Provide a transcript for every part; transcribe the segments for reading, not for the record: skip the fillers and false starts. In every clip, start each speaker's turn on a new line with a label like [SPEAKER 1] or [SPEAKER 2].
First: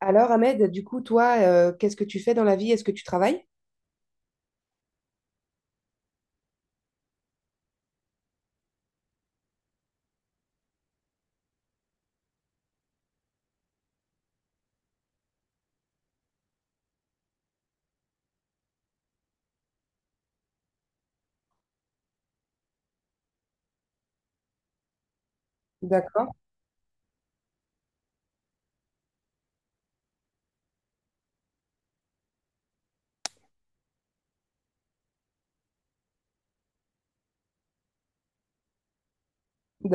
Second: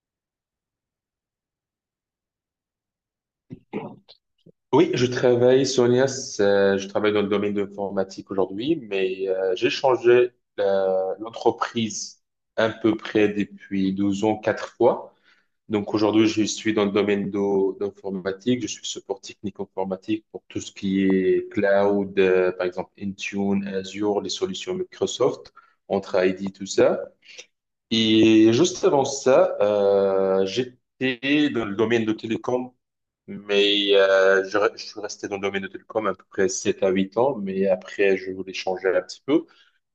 [SPEAKER 1] Alors, Ahmed, du coup, toi, qu'est-ce que tu fais dans la vie? Est-ce que tu travailles?
[SPEAKER 2] Oui, je travaille, Sonia, je travaille dans le domaine de l'informatique aujourd'hui, mais j'ai changé l'entreprise à peu près depuis 12 ans, quatre fois. Donc aujourd'hui, je suis dans le domaine d'informatique, je suis support technique informatique pour tout ce qui est cloud, par exemple Intune, Azure, les solutions Microsoft, entre
[SPEAKER 1] D'accord,
[SPEAKER 2] ID, tout ça. Et juste avant ça, j'étais dans le domaine de télécom, mais je suis resté dans le domaine de télécom à peu près 7 à 8 ans, mais après, je voulais changer un petit peu.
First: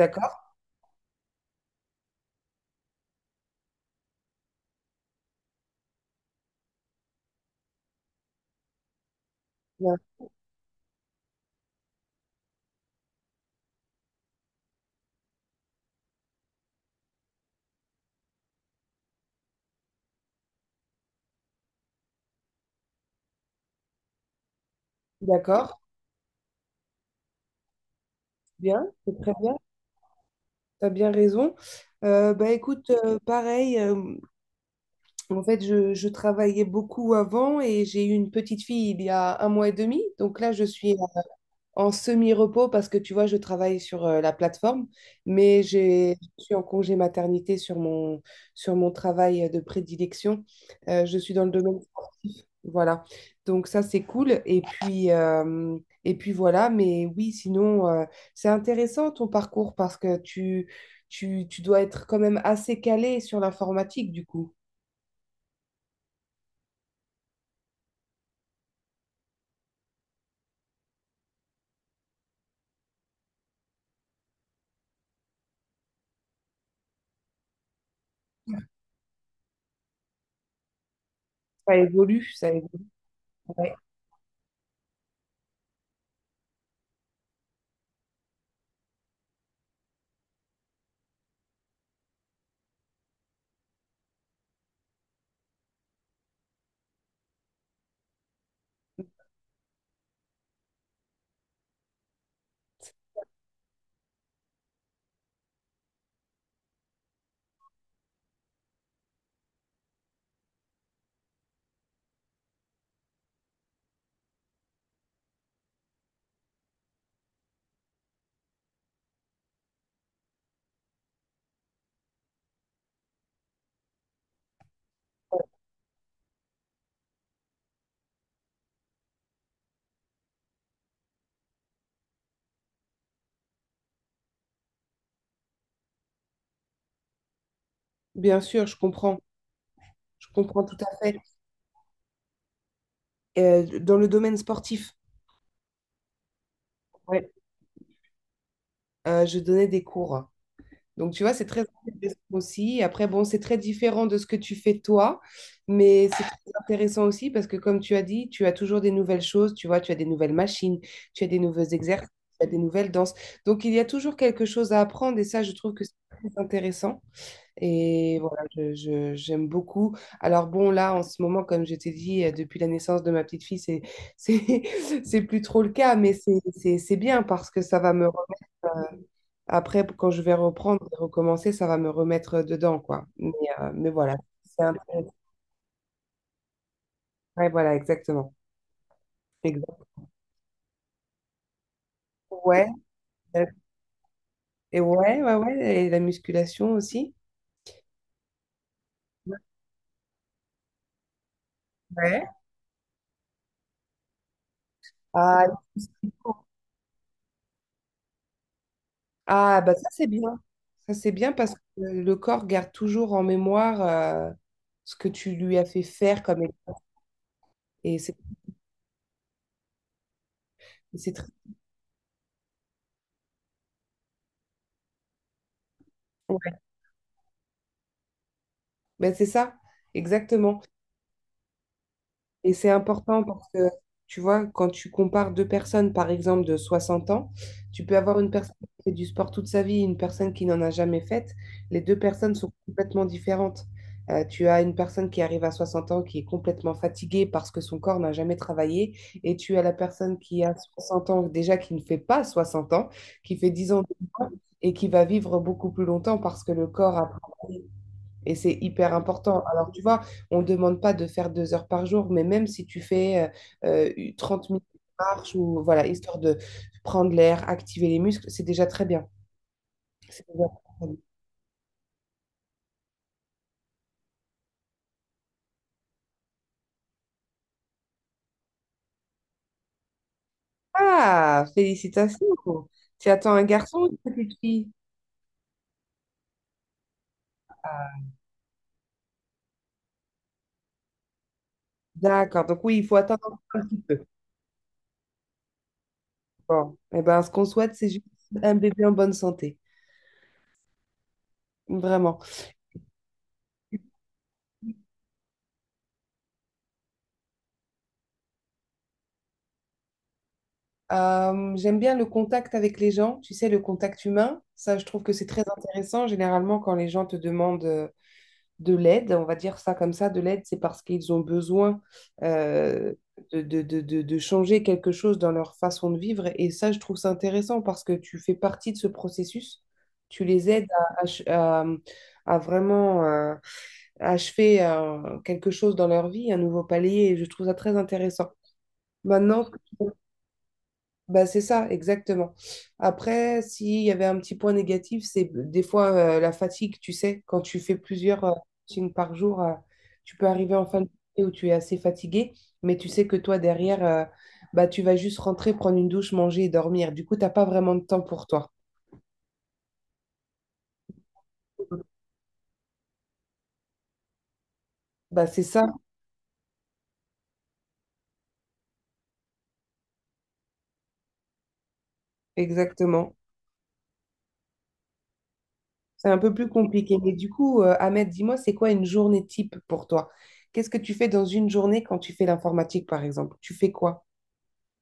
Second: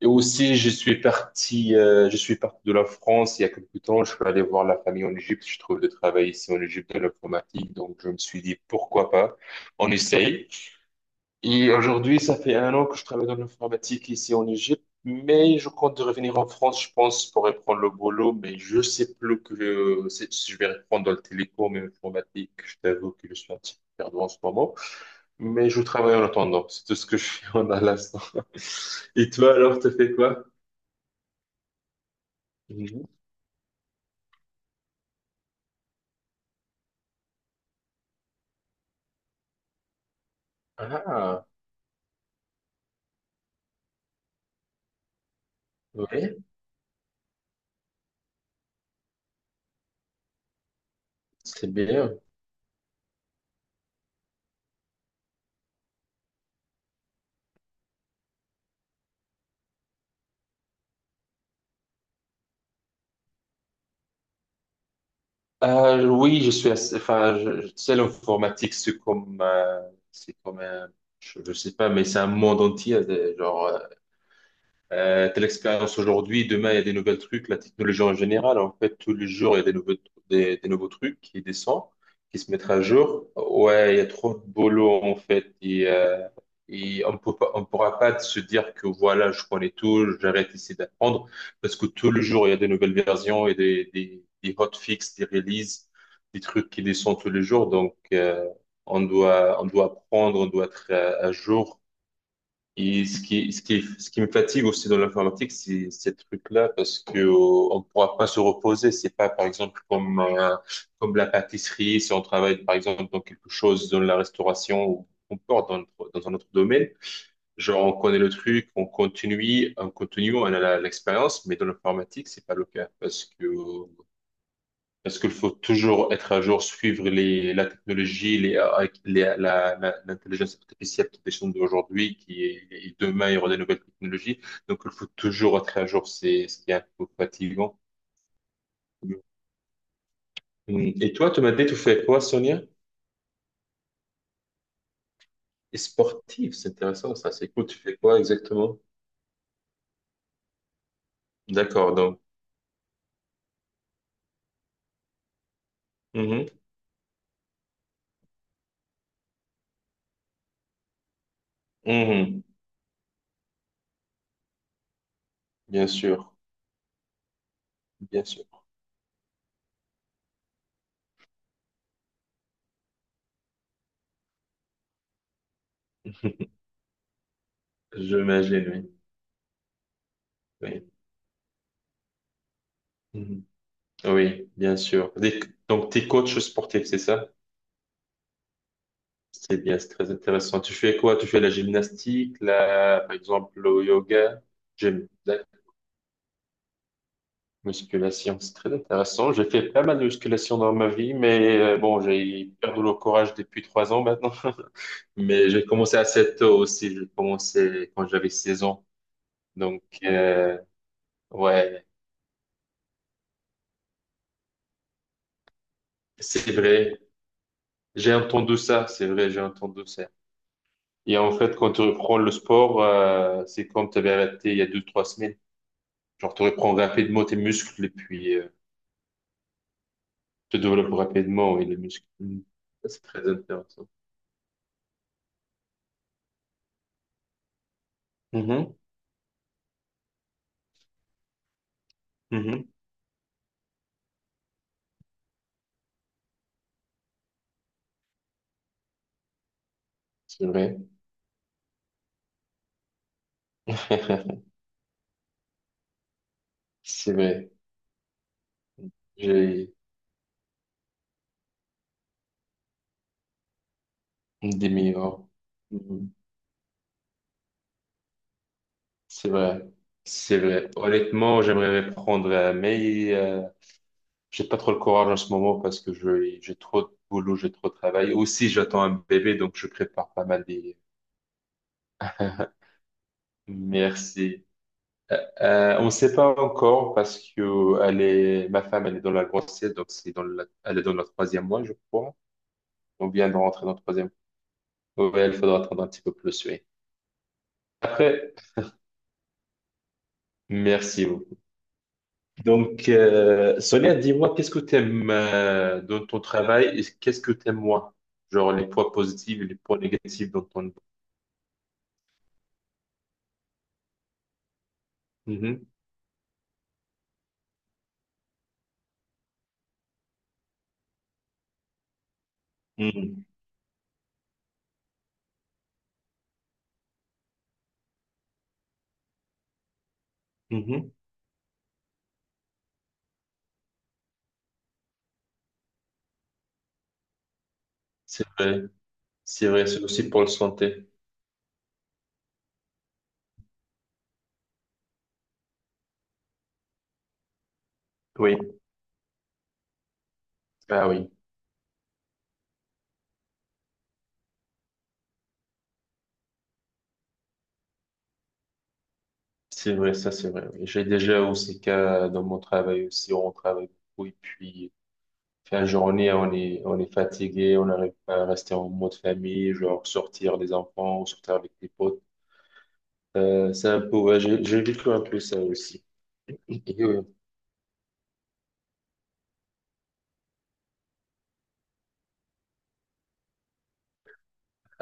[SPEAKER 2] Et aussi, je suis parti de la France il y a quelques temps. Je suis allé voir la famille en Égypte. Je trouve de travail ici en Égypte de l'informatique, donc je me suis dit pourquoi pas, on
[SPEAKER 1] bien,
[SPEAKER 2] essaye. Et aujourd'hui, ça fait un an que je travaille dans l'informatique ici en Égypte, mais je compte de revenir en France, je pense, pour reprendre le boulot, mais je sais plus que si je vais reprendre dans le télécom et l'informatique. Je t'avoue que je suis un petit peu perdu en ce moment,
[SPEAKER 1] d'accord,
[SPEAKER 2] mais je travaille en attendant. C'est tout ce que je fais en à l'instant.
[SPEAKER 1] bien, c'est
[SPEAKER 2] Et
[SPEAKER 1] très bien,
[SPEAKER 2] toi, alors, tu fais quoi?
[SPEAKER 1] tu as bien raison. Bah écoute,
[SPEAKER 2] Mhm.
[SPEAKER 1] pareil, en fait, je travaillais beaucoup avant et j'ai eu une petite fille il y a un mois et demi, donc là, je suis
[SPEAKER 2] Ah,
[SPEAKER 1] en semi-repos parce que tu vois, je travaille sur la plateforme, mais
[SPEAKER 2] ouais,
[SPEAKER 1] je suis en congé maternité sur mon travail de prédilection. Je suis dans le
[SPEAKER 2] c'est
[SPEAKER 1] domaine
[SPEAKER 2] bien.
[SPEAKER 1] sportif. Voilà. Donc ça, c'est cool. Et puis voilà. Mais oui, sinon, c'est intéressant ton parcours parce que tu dois être quand même assez calé sur l'informatique, du coup.
[SPEAKER 2] Oui, je suis assez, enfin, tu sais, l'informatique, c'est comme un. Je sais pas, mais c'est un monde entier, genre, telle expérience aujourd'hui, demain il y a des nouvelles trucs, la technologie en général, en fait, tous les jours il y a des nouveaux, des nouveaux trucs qui
[SPEAKER 1] Ça
[SPEAKER 2] descendent,
[SPEAKER 1] évolue,
[SPEAKER 2] qui
[SPEAKER 1] ça
[SPEAKER 2] se mettent à
[SPEAKER 1] évolue.
[SPEAKER 2] jour.
[SPEAKER 1] Ouais.
[SPEAKER 2] Ouais, il y a trop de boulot en fait, et on peut pas, on pourra pas se dire que voilà, je connais tout, j'arrête ici d'apprendre, parce que tous les jours il y a des nouvelles versions et des hotfix, des releases, des trucs qui descendent tous les jours, donc on doit apprendre, on doit être à jour. Et ce qui me fatigue aussi dans l'informatique, c'est ces trucs-là, parce que on pourra pas se reposer. C'est pas, par exemple, comme la pâtisserie, si on travaille, par exemple, dans quelque chose, dans la restauration ou qu'on porte dans, dans un autre domaine. Genre, on connaît le truc, on continue, on continue, on a l'expérience, mais dans l'informatique, c'est pas le cas, parce qu'il faut toujours être à jour, suivre la technologie, I, l'intelligence artificielle qui descend d'aujourd'hui, qui est, et demain, il y aura des nouvelles technologies. Donc, il faut toujours être à jour. C'est ce qui est un peu fatigant.
[SPEAKER 1] Bien sûr, je comprends. Je comprends tout
[SPEAKER 2] Mm.
[SPEAKER 1] à
[SPEAKER 2] Et
[SPEAKER 1] fait.
[SPEAKER 2] toi, tu m'as dit, tu fais quoi, Sonia?
[SPEAKER 1] Dans le domaine sportif.
[SPEAKER 2] Et sportif, c'est intéressant,
[SPEAKER 1] Ouais.
[SPEAKER 2] ça. C'est cool. Tu fais quoi exactement?
[SPEAKER 1] Je donnais des cours. Donc, tu vois, c'est très
[SPEAKER 2] D'accord,
[SPEAKER 1] intéressant
[SPEAKER 2] donc.
[SPEAKER 1] aussi. Après, bon, c'est très différent de ce que tu fais toi, mais c'est
[SPEAKER 2] Mhm.
[SPEAKER 1] très intéressant aussi parce que, comme tu as dit, tu as toujours des nouvelles choses, tu vois, tu as des nouvelles machines, tu as des nouveaux exercices,
[SPEAKER 2] Mhm.
[SPEAKER 1] tu as des nouvelles danses. Donc, il y a toujours quelque chose à apprendre et ça, je trouve que
[SPEAKER 2] Bien
[SPEAKER 1] c'est très
[SPEAKER 2] sûr,
[SPEAKER 1] intéressant. Et
[SPEAKER 2] bien
[SPEAKER 1] voilà,
[SPEAKER 2] sûr.
[SPEAKER 1] j'aime beaucoup. Alors bon, là, en ce moment, comme je t'ai dit, depuis la naissance de ma petite fille, c'est, c'est plus trop le cas, mais c'est bien parce que ça va me
[SPEAKER 2] J'imagine, oui.
[SPEAKER 1] après, quand je vais reprendre
[SPEAKER 2] Oui,
[SPEAKER 1] et recommencer, ça va me remettre dedans, quoi.
[SPEAKER 2] Mhm.
[SPEAKER 1] Mais voilà,
[SPEAKER 2] Oui,
[SPEAKER 1] c'est
[SPEAKER 2] bien sûr.
[SPEAKER 1] intéressant.
[SPEAKER 2] Des- Donc, tu es coach sportif, c'est ça?
[SPEAKER 1] Ouais, voilà, exactement.
[SPEAKER 2] C'est bien, c'est
[SPEAKER 1] Exactement.
[SPEAKER 2] très intéressant. Tu fais quoi? Tu fais la gymnastique,
[SPEAKER 1] Ouais,
[SPEAKER 2] la, par
[SPEAKER 1] euh,
[SPEAKER 2] exemple, le yoga,
[SPEAKER 1] et
[SPEAKER 2] gym,
[SPEAKER 1] ouais, ouais,
[SPEAKER 2] la
[SPEAKER 1] ouais, et la musculation aussi.
[SPEAKER 2] musculation. C'est très intéressant. J'ai fait pas mal de musculation dans ma vie, mais bon,
[SPEAKER 1] Ouais.
[SPEAKER 2] j'ai perdu le courage depuis 3 ans maintenant.
[SPEAKER 1] Ah,
[SPEAKER 2] Mais j'ai commencé assez tôt aussi. J'ai commencé quand j'avais 16 ans.
[SPEAKER 1] ah, bah
[SPEAKER 2] Donc,
[SPEAKER 1] ça, c'est bien. Ça, c'est bien parce que
[SPEAKER 2] ouais,
[SPEAKER 1] le corps garde toujours en mémoire ce que tu lui as fait faire comme...
[SPEAKER 2] c'est vrai.
[SPEAKER 1] Et
[SPEAKER 2] J'ai entendu ça. C'est vrai, j'ai entendu ça.
[SPEAKER 1] c'est
[SPEAKER 2] Et
[SPEAKER 1] très...
[SPEAKER 2] en fait, quand tu reprends le sport, c'est comme tu avais arrêté il y a 2, 3 semaines. Genre, tu
[SPEAKER 1] Ouais.
[SPEAKER 2] reprends rapidement tes muscles et puis
[SPEAKER 1] Ben, c'est ça,
[SPEAKER 2] se
[SPEAKER 1] exactement.
[SPEAKER 2] développe rapidement et les muscles. Mm.
[SPEAKER 1] Et c'est
[SPEAKER 2] Ça, c'est
[SPEAKER 1] important
[SPEAKER 2] très
[SPEAKER 1] parce que,
[SPEAKER 2] intéressant.
[SPEAKER 1] tu vois, quand tu compares deux personnes, par exemple, de 60 ans, tu peux avoir une personne
[SPEAKER 2] Mhm,
[SPEAKER 1] qui fait du sport toute sa vie et une personne qui n'en a jamais fait. Les deux personnes sont
[SPEAKER 2] mhm.
[SPEAKER 1] complètement différentes. Tu as une personne qui arrive à 60 ans qui est complètement fatiguée parce que son corps n'a jamais travaillé. Et tu as la personne qui
[SPEAKER 2] C'est
[SPEAKER 1] a
[SPEAKER 2] vrai.
[SPEAKER 1] 60 ans, déjà qui ne fait pas 60 ans, qui fait 10 ans de moins et qui va vivre beaucoup plus longtemps parce que le corps a
[SPEAKER 2] C'est vrai.
[SPEAKER 1] travaillé et c'est hyper important. Alors,
[SPEAKER 2] J'ai
[SPEAKER 1] tu vois, on ne demande pas de faire deux heures par jour, mais même si tu fais 30 minutes
[SPEAKER 2] des
[SPEAKER 1] de
[SPEAKER 2] meilleurs.
[SPEAKER 1] marche ou voilà,
[SPEAKER 2] Mhm.
[SPEAKER 1] histoire de prendre l'air, activer les muscles, c'est déjà très bien.
[SPEAKER 2] C'est vrai.
[SPEAKER 1] C'est
[SPEAKER 2] C'est
[SPEAKER 1] déjà
[SPEAKER 2] vrai.
[SPEAKER 1] très bien.
[SPEAKER 2] Honnêtement, j'aimerais reprendre, mais j'ai pas trop le courage en ce moment parce que j'ai trop de boulot, j'ai trop de travail. Aussi, j'attends un bébé, donc je prépare pas mal des...
[SPEAKER 1] Ah, félicitations. Tu attends un garçon ou une petite
[SPEAKER 2] Merci.
[SPEAKER 1] fille?
[SPEAKER 2] On ne sait pas encore parce que elle est, ma femme, elle est dans la grossesse, elle est dans le troisième mois, je crois.
[SPEAKER 1] D'accord. Donc oui, il faut
[SPEAKER 2] On vient de
[SPEAKER 1] attendre un
[SPEAKER 2] rentrer dans
[SPEAKER 1] petit
[SPEAKER 2] le
[SPEAKER 1] peu.
[SPEAKER 2] troisième. Ouais, il faudra attendre un petit peu plus, oui.
[SPEAKER 1] Bon. Eh ben, ce qu'on souhaite, c'est juste
[SPEAKER 2] Après,
[SPEAKER 1] un bébé en bonne santé.
[SPEAKER 2] merci beaucoup.
[SPEAKER 1] Vraiment.
[SPEAKER 2] Donc, Sonia, dis-moi, qu'est-ce que tu aimes dans ton travail et qu'est-ce que tu aimes moins? Genre les points positifs et les points négatifs dans ton...
[SPEAKER 1] J'aime bien le contact avec les gens, tu sais, le contact humain. Ça, je trouve que c'est très
[SPEAKER 2] Mhm.
[SPEAKER 1] intéressant. Généralement, quand les gens te demandent de l'aide, on va dire ça comme ça, de l'aide, c'est parce qu'ils ont besoin euh,
[SPEAKER 2] Mhm.
[SPEAKER 1] de changer quelque chose dans leur façon de vivre. Et ça, je trouve ça intéressant parce que tu fais partie de ce processus. Tu les aides
[SPEAKER 2] Mhm.
[SPEAKER 1] à, ach- à- À vraiment achever quelque chose dans leur vie, un nouveau palier. Et je trouve ça très
[SPEAKER 2] C'est
[SPEAKER 1] intéressant.
[SPEAKER 2] vrai,
[SPEAKER 1] Maintenant,
[SPEAKER 2] c'est vrai, c'est aussi pour la santé.
[SPEAKER 1] bah, c'est ça, exactement. Après, s'il y avait un petit point négatif, c'est des fois la fatigue, tu sais, quand tu fais plusieurs
[SPEAKER 2] Oui,
[SPEAKER 1] coachings par jour, tu peux arriver en fin de
[SPEAKER 2] ah oui,
[SPEAKER 1] journée où tu es assez fatigué, mais tu sais que toi, derrière, bah, tu vas juste rentrer, prendre une douche, manger et dormir. Du coup, tu n'as pas vraiment de temps pour toi.
[SPEAKER 2] c'est vrai, ça c'est vrai. Oui. J'ai déjà aussi cas dans mon travail aussi, on travaille beaucoup et puis
[SPEAKER 1] Bah, c'est
[SPEAKER 2] fin de
[SPEAKER 1] ça,
[SPEAKER 2] journée, on est fatigué, on n'arrive pas à rester en mode famille, genre sortir les enfants ou sortir avec les potes.
[SPEAKER 1] exactement.
[SPEAKER 2] C'est un peu, ouais, j'ai vécu un peu ça aussi.
[SPEAKER 1] C'est un peu plus
[SPEAKER 2] Et,
[SPEAKER 1] compliqué.
[SPEAKER 2] euh,
[SPEAKER 1] Mais du coup, Ahmed, dis-moi, c'est quoi une journée type pour toi? Qu'est-ce que tu fais dans une journée quand tu fais l'informatique, par exemple? Tu fais quoi?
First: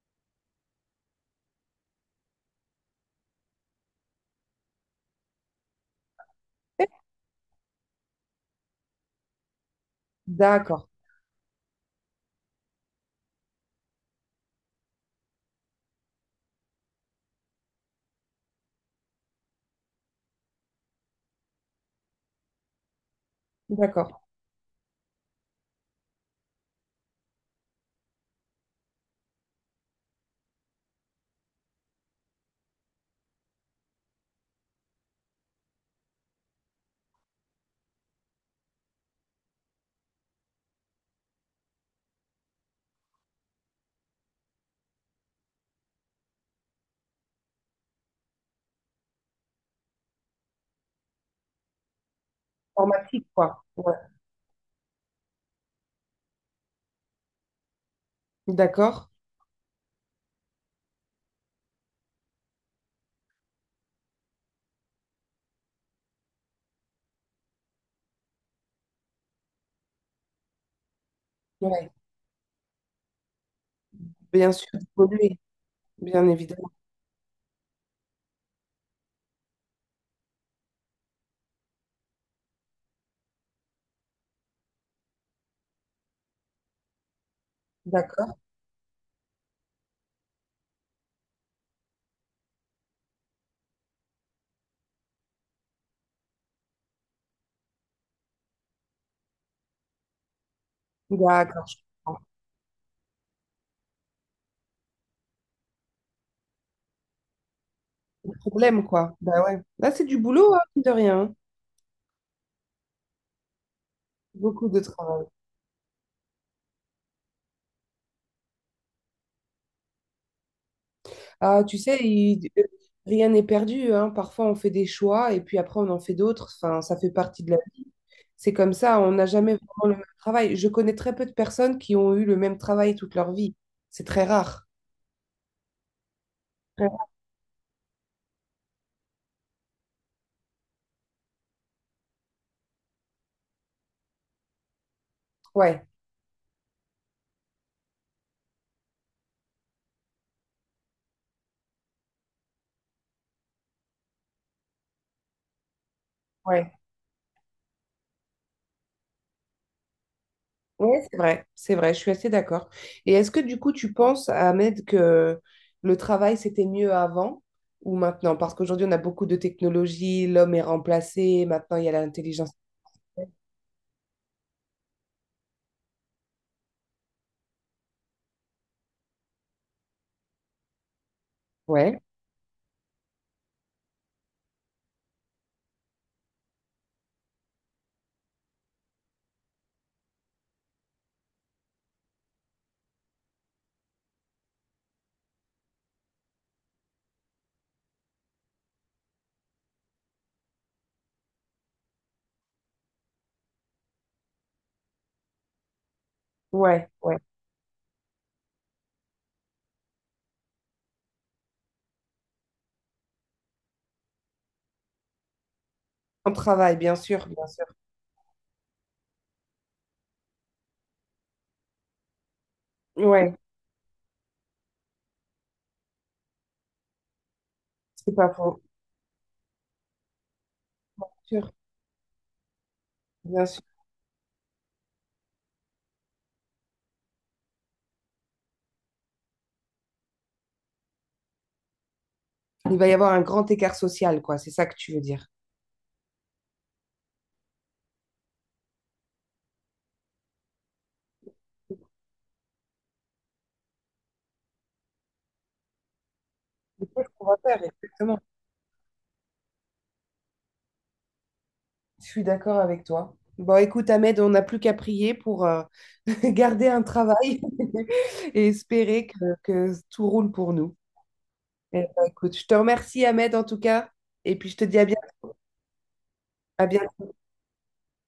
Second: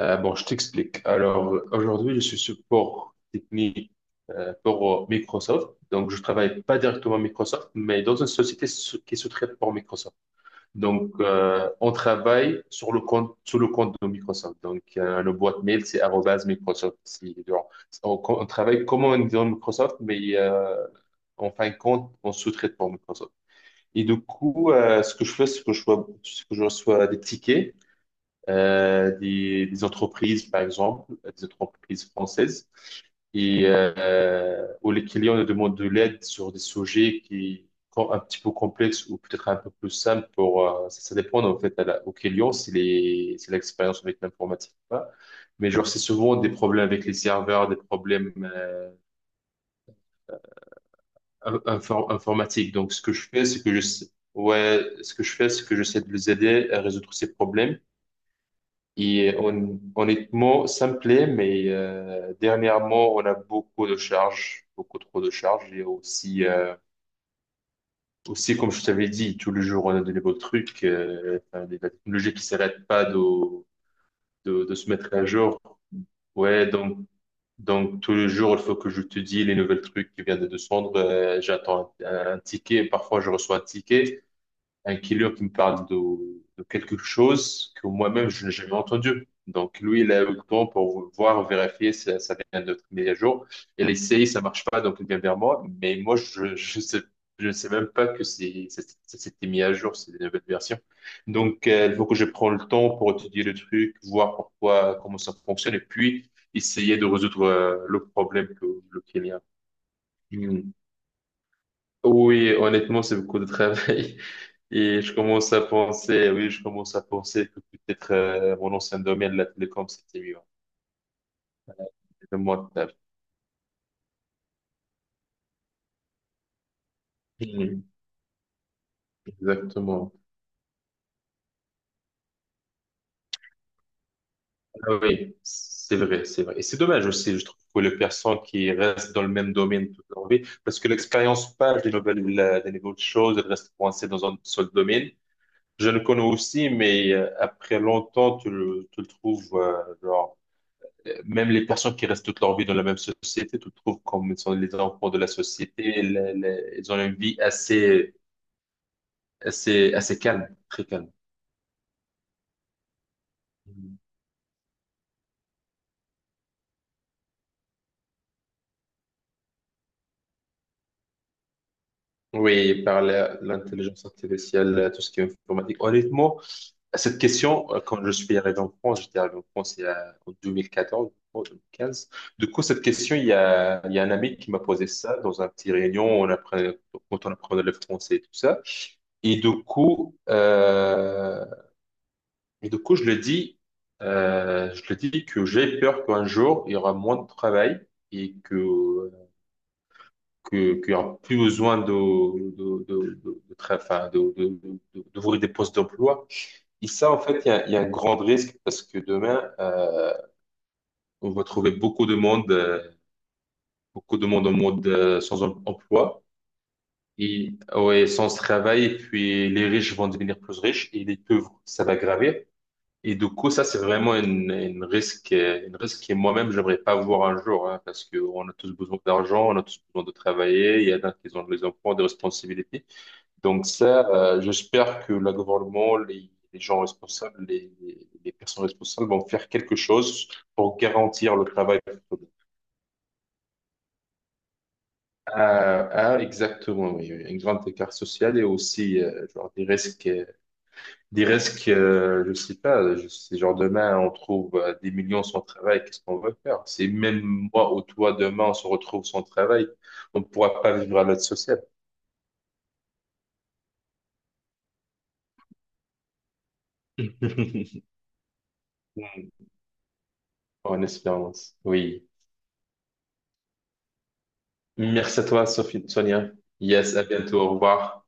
[SPEAKER 2] bon, je t'explique. Alors, aujourd'hui, je suis support technique pour Microsoft. Donc, je travaille pas directement à Microsoft, mais dans une société qui se traite pour Microsoft.
[SPEAKER 1] D'accord,
[SPEAKER 2] Donc, on travaille sur le compte, sous le compte de Microsoft. Donc, le boîte mail, c'est arobase Microsoft. Genre, on travaille comme on dit dans Microsoft, mais en fin de compte, on sous-traite pour Microsoft. Et du
[SPEAKER 1] d'accord.
[SPEAKER 2] coup, ce que je fais, c'est que je reçois des tickets des entreprises, par exemple, des entreprises françaises, et où les clients nous demandent de l'aide sur des sujets qui sont un petit peu complexes ou peut-être un peu plus simples pour ça, ça dépend en fait à la, au client si les c'est l'expérience avec l'informatique ou pas. Mais genre c'est souvent des problèmes avec les serveurs, des problèmes informatiques. Donc ce que
[SPEAKER 1] Informatique,
[SPEAKER 2] je fais,
[SPEAKER 1] quoi.
[SPEAKER 2] c'est que
[SPEAKER 1] Ouais.
[SPEAKER 2] je ouais, ce que je fais, c'est que j'essaie de les aider à résoudre ces problèmes.
[SPEAKER 1] D'accord.
[SPEAKER 2] Et honnêtement, ça me plaît, mais dernièrement, on a beaucoup de charges, beaucoup trop de charges. Et aussi, aussi comme je t'avais dit, tous les jours, on a de nouveaux trucs, enfin, la
[SPEAKER 1] Ouais.
[SPEAKER 2] technologie qui s'arrête pas
[SPEAKER 1] Bien sûr,
[SPEAKER 2] de se mettre à
[SPEAKER 1] polluer,
[SPEAKER 2] jour.
[SPEAKER 1] bien
[SPEAKER 2] Ouais,
[SPEAKER 1] évidemment.
[SPEAKER 2] donc tous les jours, il faut que je te dise les nouvelles trucs qui viennent de descendre. J'attends un ticket, parfois je reçois un ticket. Un killer qui me parle de quelque chose que moi-même
[SPEAKER 1] D'accord.
[SPEAKER 2] je n'ai jamais entendu. Donc lui, il a eu le temps pour voir, vérifier si ça vient de notre mise à jour. Il essaye, ça marche pas, donc il vient vers moi. Mais moi, je ne sais même pas que ça s'était mis à jour, c'est une nouvelle version.
[SPEAKER 1] D'accord,
[SPEAKER 2] Donc
[SPEAKER 1] je
[SPEAKER 2] il faut que
[SPEAKER 1] comprends.
[SPEAKER 2] je prenne le temps pour étudier le truc, voir pourquoi, comment ça fonctionne, et puis essayer de résoudre le
[SPEAKER 1] Le
[SPEAKER 2] problème que,
[SPEAKER 1] problème,
[SPEAKER 2] le
[SPEAKER 1] quoi.
[SPEAKER 2] y.
[SPEAKER 1] Bah ouais. Là, c'est du boulot, hein,
[SPEAKER 2] Hmm.
[SPEAKER 1] mine de rien. Hein.
[SPEAKER 2] Oui, honnêtement, c'est beaucoup de travail.
[SPEAKER 1] Beaucoup de
[SPEAKER 2] Et
[SPEAKER 1] travail.
[SPEAKER 2] je commence à penser que peut-être mon ancien domaine, la télécom, c'était mieux.
[SPEAKER 1] Ah, tu sais,
[SPEAKER 2] Le montage.
[SPEAKER 1] rien n'est perdu, hein. Parfois, on fait des choix et puis après, on en fait d'autres. Enfin, ça fait partie de la
[SPEAKER 2] Mhm.
[SPEAKER 1] vie. C'est comme ça, on n'a jamais vraiment le même
[SPEAKER 2] Exactement.
[SPEAKER 1] travail. Je connais très peu de personnes qui ont eu le même travail toute leur vie. C'est très rare.
[SPEAKER 2] Ah oui, c'est vrai, c'est vrai. Et c'est dommage aussi, je trouve, pour les personnes qui restent dans le même domaine toute leur vie, parce que l'expérience passe des nouvelles, des nouvelles choses, elle reste coincée dans un seul domaine.
[SPEAKER 1] Ouais,
[SPEAKER 2] Je le connais aussi, mais après longtemps, tu le trouves, genre, même les personnes qui restent toute leur vie dans la même société, tu trouves comme ils sont les enfants de la société,
[SPEAKER 1] ouais.
[SPEAKER 2] ils ont une vie assez, assez calme, très
[SPEAKER 1] Oui,
[SPEAKER 2] calme.
[SPEAKER 1] c'est vrai, je suis assez d'accord. Et est-ce que du coup, tu
[SPEAKER 2] Mhm.
[SPEAKER 1] penses, Ahmed, que le travail, c'était mieux avant ou maintenant? Parce qu'aujourd'hui, on a beaucoup de technologies, l'homme est remplacé, maintenant, il y a l'intelligence.
[SPEAKER 2] Oui, par l'intelligence artificielle, tout ce qui est informatique. Honnêtement, cette question, quand je suis arrivé en France, j'étais arrivé en France en 2014, je crois,
[SPEAKER 1] Ouais,
[SPEAKER 2] 2015. Du coup, cette question, il y a un ami qui m'a posé ça dans un petit réunion, quand on apprenait le français et tout ça. Et du coup, euh, je le dis, que j'ai peur qu'un jour, il y aura moins de travail et qu'il y aura plus besoin de enfin, d'ouvrir des postes d'emploi. Et
[SPEAKER 1] ouais,
[SPEAKER 2] ça,
[SPEAKER 1] ouais.
[SPEAKER 2] en fait, il y a un grand risque parce que demain, on va trouver beaucoup de monde, en mode sans emploi
[SPEAKER 1] En travail, bien sûr, bien
[SPEAKER 2] et
[SPEAKER 1] sûr.
[SPEAKER 2] ouais, sans travail. Et puis, les riches vont devenir plus riches et les pauvres, ça va gravir. Et du
[SPEAKER 1] Ouais,
[SPEAKER 2] coup, ça, c'est vraiment une risque, que moi-même, j'aimerais pas voir un jour, hein, parce
[SPEAKER 1] c'est
[SPEAKER 2] que
[SPEAKER 1] pas
[SPEAKER 2] on a
[SPEAKER 1] faux.
[SPEAKER 2] tous besoin d'argent, on a tous besoin de travailler, il y en
[SPEAKER 1] Bien
[SPEAKER 2] a qui ont
[SPEAKER 1] sûr,
[SPEAKER 2] des enfants, des responsabilités.
[SPEAKER 1] bien sûr.
[SPEAKER 2] Donc ça, j'espère que le gouvernement, les gens responsables, les personnes responsables vont faire quelque chose pour garantir le travail.
[SPEAKER 1] Il va y avoir un grand écart social, quoi, c'est ça que tu veux dire.
[SPEAKER 2] Ah, ah, exactement, oui, oui. Un grand écart social et aussi, genre, des risques. Des risques, je sais pas, je sais, genre demain, on trouve des millions sans travail, qu'est-ce qu'on va faire? C'est
[SPEAKER 1] C'est ce qu'on va
[SPEAKER 2] même
[SPEAKER 1] faire,
[SPEAKER 2] moi ou toi,
[SPEAKER 1] exactement.
[SPEAKER 2] demain, on se retrouve sans travail, on ne pourra pas vivre à l'aide sociale.
[SPEAKER 1] Je suis d'accord avec toi. Bon, écoute, Ahmed, on n'a plus qu'à prier pour garder un travail et espérer que tout roule pour nous.
[SPEAKER 2] En espérance,
[SPEAKER 1] Eh ben,
[SPEAKER 2] oui.
[SPEAKER 1] écoute, je te remercie, Ahmed, en tout cas, et puis je te dis
[SPEAKER 2] Merci à toi, Sophie, Sonia.
[SPEAKER 1] à
[SPEAKER 2] Yes, à
[SPEAKER 1] bientôt.
[SPEAKER 2] bientôt, au revoir.